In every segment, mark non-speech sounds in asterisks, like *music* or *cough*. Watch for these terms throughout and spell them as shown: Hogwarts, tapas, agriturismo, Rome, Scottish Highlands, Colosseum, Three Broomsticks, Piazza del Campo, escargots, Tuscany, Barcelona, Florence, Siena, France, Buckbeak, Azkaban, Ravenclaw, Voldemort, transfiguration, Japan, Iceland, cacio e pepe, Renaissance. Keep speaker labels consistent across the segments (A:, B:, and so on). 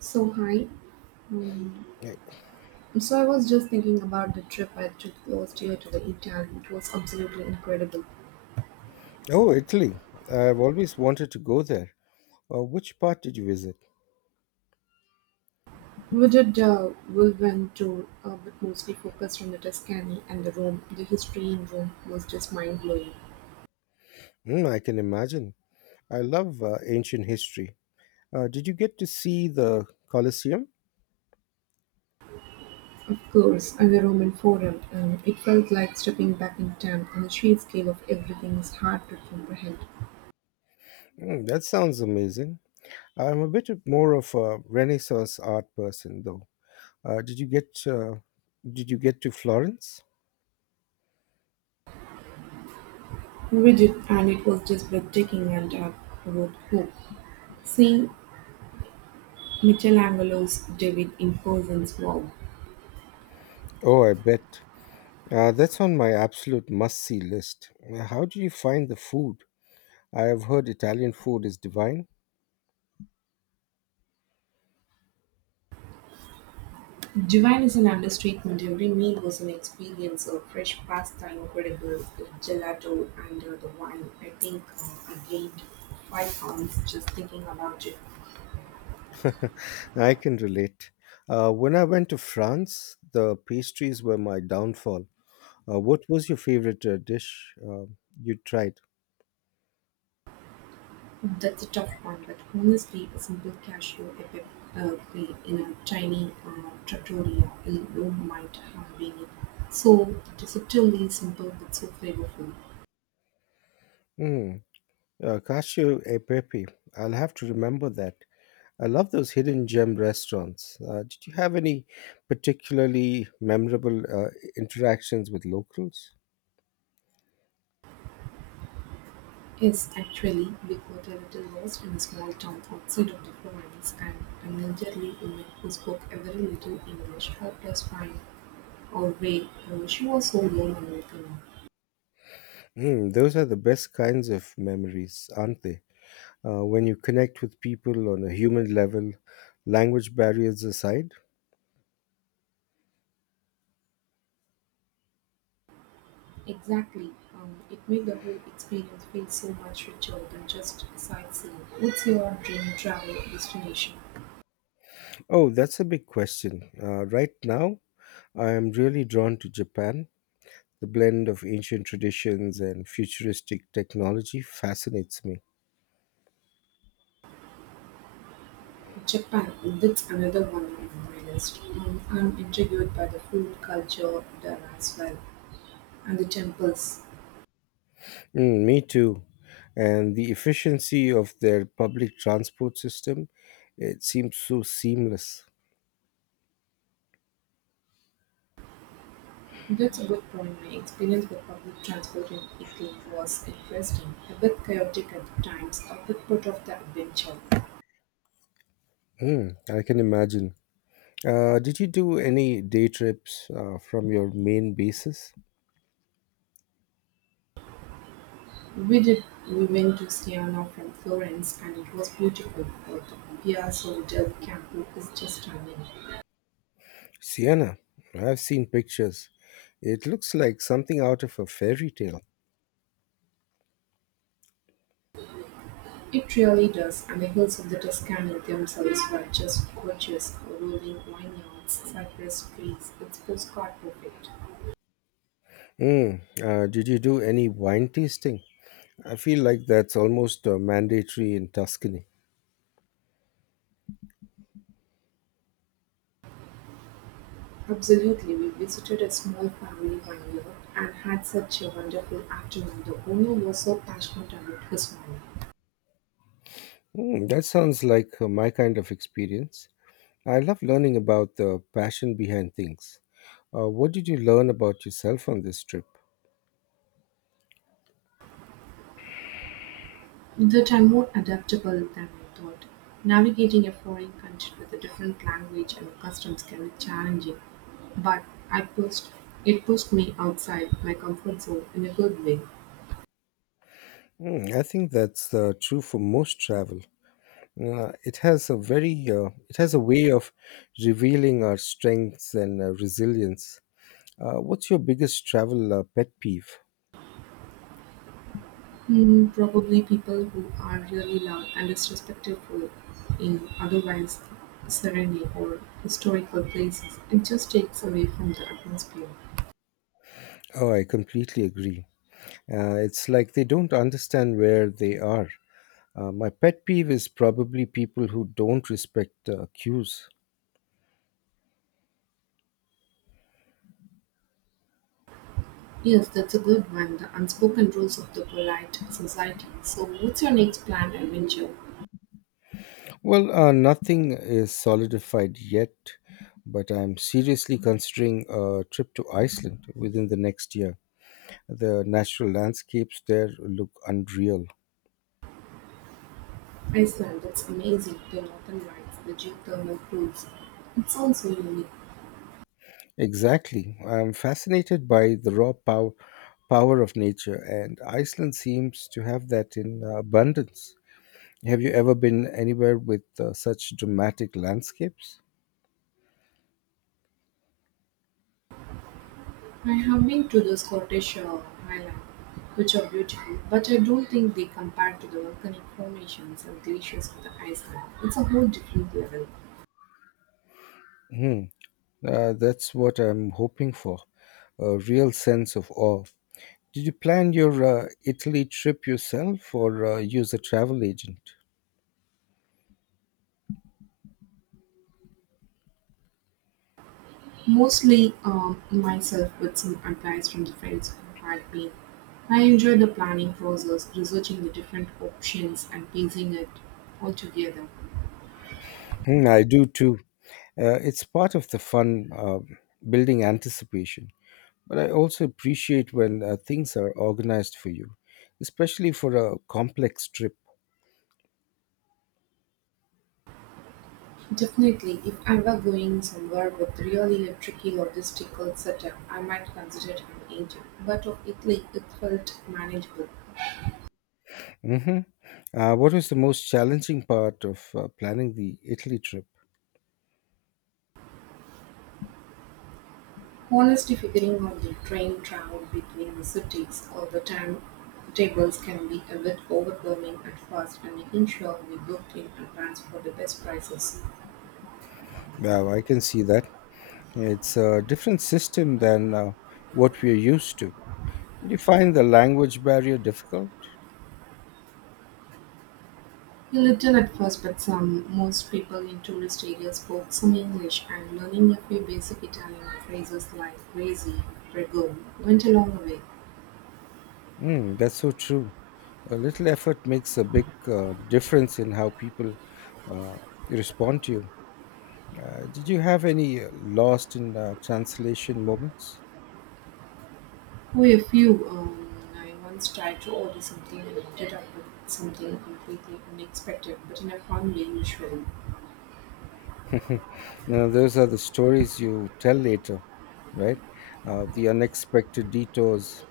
A: So hi, um,
B: Yeah.
A: so I was just thinking about the trip I took last year to the Italy. It was absolutely incredible.
B: Oh, Italy. I've always wanted to go there. Which part did you visit?
A: We did a whirlwind tour, but mostly focused on the Tuscany and the Rome. The history in Rome was just mind blowing.
B: Mm, I can imagine. I love ancient history. Did you get to see the Colosseum?
A: Of course, and the Roman Forum. It felt like stepping back in time, and the sheer scale of everything is hard to comprehend.
B: Mm, that sounds amazing. I'm more of a Renaissance art person, though. Uh, did you get uh, Did you get to Florence?
A: We did, and it was just breathtaking and about hope. Seeing Michelangelo's David in person's wow.
B: Oh, I bet. That's on my absolute must-see list. How do you find the food? I have heard Italian food is divine.
A: Divine is an understatement. Every meal was an experience of fresh pasta, incredible gelato, and the wine. I gained 5 pounds just thinking about it.
B: *laughs* I can relate. When I went to France, the pastries were my downfall. What was your favorite dish you tried?
A: That's a tough one, but honestly, a simple cashew epic pie in a tiny trattoria in Rome might have been it. So deceptively simple but so flavorful.
B: Mm, Cashew e pepe. I'll have to remember that. I love those hidden gem restaurants. Did you have any particularly memorable interactions with locals?
A: Is actually begot a little lost in a small town outside of the province, and an elderly woman who spoke a very little English helped us find our way. She was so warm and welcoming.
B: Mm, those are the best kinds of memories, aren't they? When you connect with people on a human level, language barriers aside.
A: Exactly. It made the whole experience feel so much richer than just sightseeing. What's your dream travel destination?
B: Oh, that's a big question. Right now, I am really drawn to Japan. The blend of ancient traditions and futuristic technology fascinates me.
A: Japan, that's another one on my list. I'm intrigued by the food culture there as well, and the temples.
B: Mm, me too. And the efficiency of their public transport system, it seems so seamless.
A: Due to both from my experience with public transport in Italy was interesting, a bit chaotic at times, a bit part of the adventure.
B: Mm, I can imagine. Did you do any day trips from your main bases?
A: We did, we went to Siena from Florence and it was beautiful, but the Piazza del Campo is just stunning.
B: Siena. I've seen pictures. It looks like something out of a fairy tale.
A: It really does, and the hills of the Tuscany themselves were just gorgeous, rolling vineyards, cypress trees. It's postcard perfect.
B: Did you do any wine tasting? I feel like that's almost mandatory in Tuscany.
A: Absolutely, we visited a small family one year and had such a wonderful afternoon. The owner was so passionate about his farming
B: Mm, that sounds like my kind of experience. I love learning about the passion behind things. What did you learn about yourself on this trip?
A: that I'm more adaptable than I thought. Navigating a foreign country with a different language and customs can be challenging, but I pushed it pushed me outside my comfort zone in a good way.
B: Mm, I think that's true for most travel. It has a way of revealing our strengths and resilience. What's your biggest travel pet peeve?
A: Hmm. Probably people who are really loud and disrespectful in otherwise serene or historical places. It just takes away from the atmosphere.
B: Oh, I completely agree. It's like they don't understand where they are. My pet peeve is probably people who don't respect cues.
A: Yes, that's a good one. The unspoken rules of the polite society. So, what's your next planned adventure?
B: Well, nothing is solidified yet, but I'm seriously considering a trip to Iceland within the next year. The natural landscapes there look unreal.
A: Iceland, that's amazing. The northern lights, the geothermal pools. It sounds so unique.
B: Exactly. I'm fascinated by the power of nature, and Iceland seems to have that in abundance. Have you ever been anywhere with such dramatic landscapes?
A: I have been to the Scottish Highlands, which are beautiful, but I don't think they compare to the volcanic formations and glaciers of the Iceland. It's a whole different level.
B: Hmm. That's what I'm hoping for, a real sense of awe. Did you plan your Italy trip yourself or use a travel agent?
A: Mostly myself with some advice from the friends who had been. I enjoyed the planning process, researching the different options and piecing it all together.
B: Hmm, I do too. It's part of the fun, building anticipation. But I also appreciate when things are organized for you, especially for a complex trip.
A: Definitely, if I were going somewhere with really a tricky logistical setup, I might consider an agent. But of Italy, it felt manageable.
B: Hmm. What was the most challenging part of planning the Italy trip?
A: Honestly figuring out the train travel between the cities or the timetables can be a bit overwhelming at first and making sure we booked in advance for the best prices.
B: Wow, I can see that. It's a different system than what we're used to. Did you find the language barrier difficult?
A: A little at first, but some most people in tourist areas spoke some English and learning a few basic Italian phrases like crazy, prego went a long way.
B: Mm, that's so true. A little effort makes a big difference in how people uh, respond to you. Did you have any lost in translation moments?
A: We a few I once tried to order something and ended up with something completely unexpected, but in a fun way usually.
B: *laughs* You know, those are the stories you tell later, right? The unexpected detours.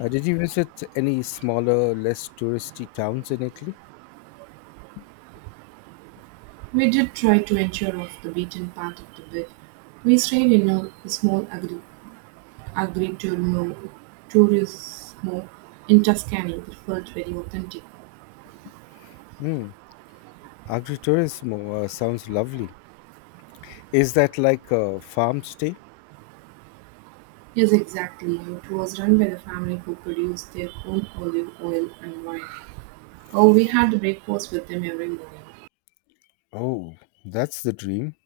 B: Did you visit any smaller, less touristy towns in Italy?
A: We did try to venture off the beaten path of the bit. We stayed in a small agri- agriturismo turismo in Tuscany that felt very authentic.
B: Hmm. Agritourism sounds lovely. Is that like a farm stay?
A: Yes, exactly. It was run by the family who produced their own olive oil and wine. Oh, we had breakfast with them every morning.
B: Oh, that's the dream.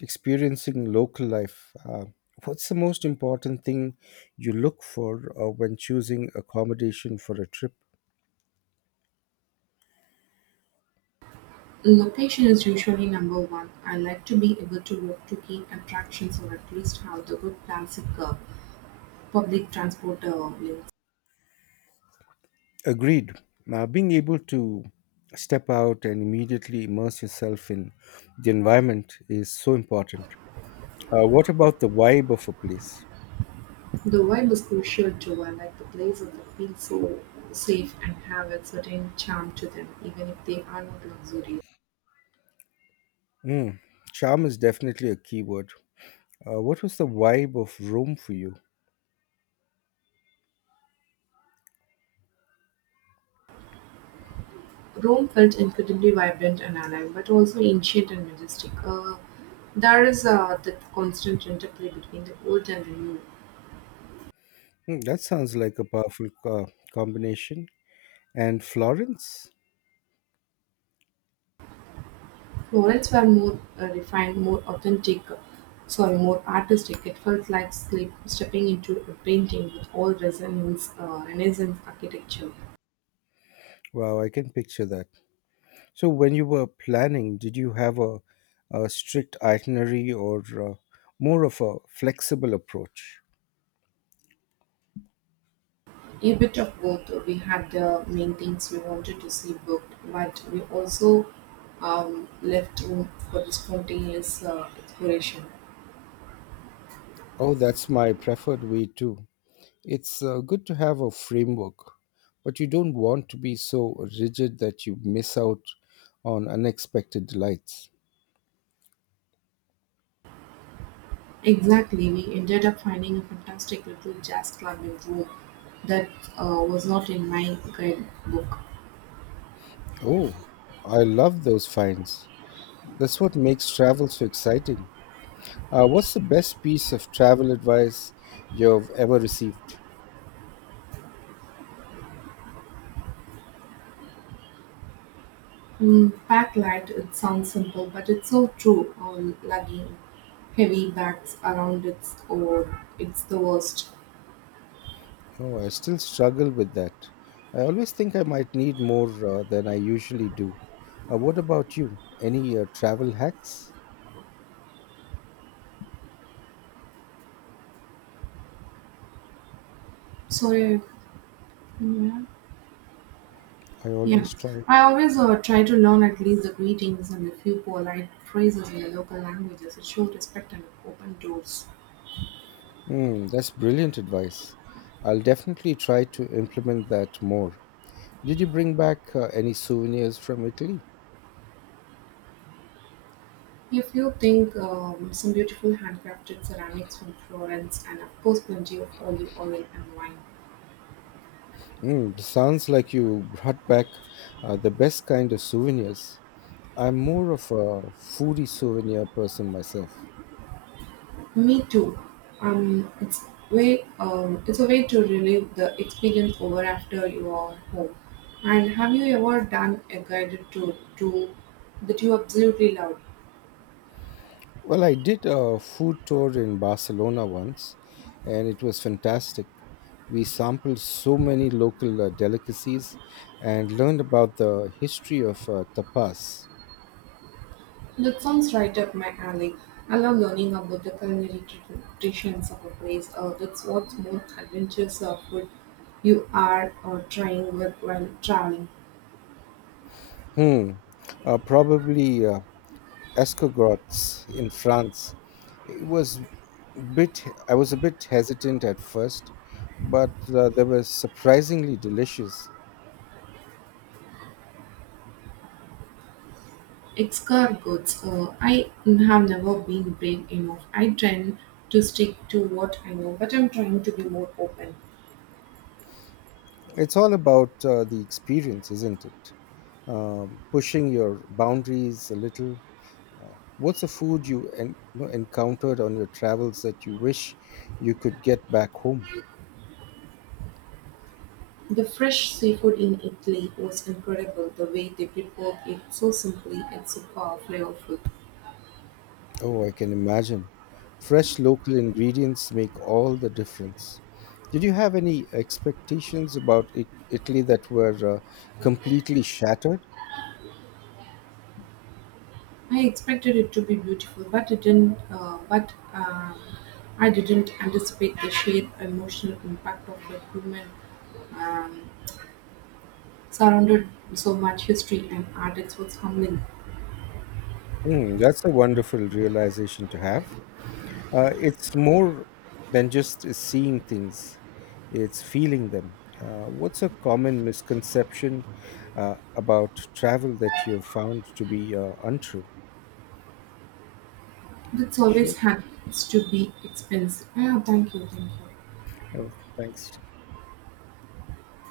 B: Experiencing local life. What's the most important thing you look for when choosing accommodation for a trip?
A: Location is usually number one. I like to be able to walk to key attractions or at least have the good classic public transport links.
B: Agreed. Being able to step out and immediately immerse yourself in the environment is so important. What about the vibe of a place?
A: The vibe is crucial too. I like the places that feel so safe and have a certain charm to them, even if they are not luxurious.
B: Mm, charm is definitely a key word. What was the vibe of Rome for you?
A: Rome felt incredibly vibrant and alive, but also ancient and majestic. There is that constant interplay between the old and the new.
B: Hmm, that sounds like a powerful combination. And Florence?
A: Florence were more refined, more authentic, sorry, more artistic. It felt like sleep, stepping into a painting with all resonance, Renaissance architecture.
B: Wow, I can picture that. So, when you were planning, did you have a strict itinerary or more of a flexible approach?
A: A bit of both. We had the main things we wanted to see booked, but we also left room for the spontaneous exploration.
B: Oh, that's my preferred way too. It's good to have a framework, but you don't want to be so rigid that you miss out on unexpected delights.
A: Exactly, we ended up finding a fantastic little jazz club in Rome that was not in my guidebook.
B: Oh, I love those finds. That's what makes travel so exciting. What's the best piece of travel advice you've ever received?
A: Mm, pack light, it sounds simple, but it's so true on lugging heavy bags around its or it's the worst.
B: Oh, I still struggle with that. I always think I might need more than I usually do. What about you? Any travel hacks?
A: Sorry. Yeah.
B: I
A: Yeah,
B: always try.
A: I always try to learn at least the greetings and a few polite phrases in the local languages. It shows respect and open doors.
B: Hmm, that's brilliant advice. I'll definitely try to implement that more. Did you bring back any souvenirs from Italy?
A: If you think some beautiful handcrafted ceramics from Florence, and of course, plenty of olive oil and wine.
B: Mm, sounds like you brought back the best kind of souvenirs. I'm more of a foodie souvenir person myself.
A: Me too. Um, it's it's a way to relive the experience over after you are home. And have you ever done a guided tour to that you absolutely loved?
B: Well, I did a food tour in Barcelona once, and it was fantastic. We sampled so many local delicacies and learned about the history of tapas.
A: That sounds right up my alley. I love learning about the culinary traditions of a place. That's what more adventures of food you are trying with while traveling.
B: Hmm, probably escargots in France. It was bit. I was a bit hesitant at first, but they were surprisingly delicious.
A: Escargots. I have never been brave enough. I tend to stick to what I know, but I'm trying to be more open.
B: It's all about the experience, isn't it? Pushing your boundaries a little. What's a food you encountered on your travels that you wish you could get back home?
A: The fresh seafood in Italy was incredible. The way they prepared it so simply and so flavorful.
B: Oh, I can imagine. Fresh local ingredients make all the difference. Did you have any expectations about Italy that were completely shattered?
A: I expected it to be beautiful, but it didn't. But I didn't anticipate the sheer emotional impact of a human um, surrounded so much history and art. It was humbling.
B: Hmm, that's a wonderful realization to have. It's more than just seeing things, it's feeling them. What's a common misconception about travel that you've found to be untrue?
A: That's always
B: Okay.
A: has to be expensive. Yeah, thank you, thank you.
B: Uh, Thanks.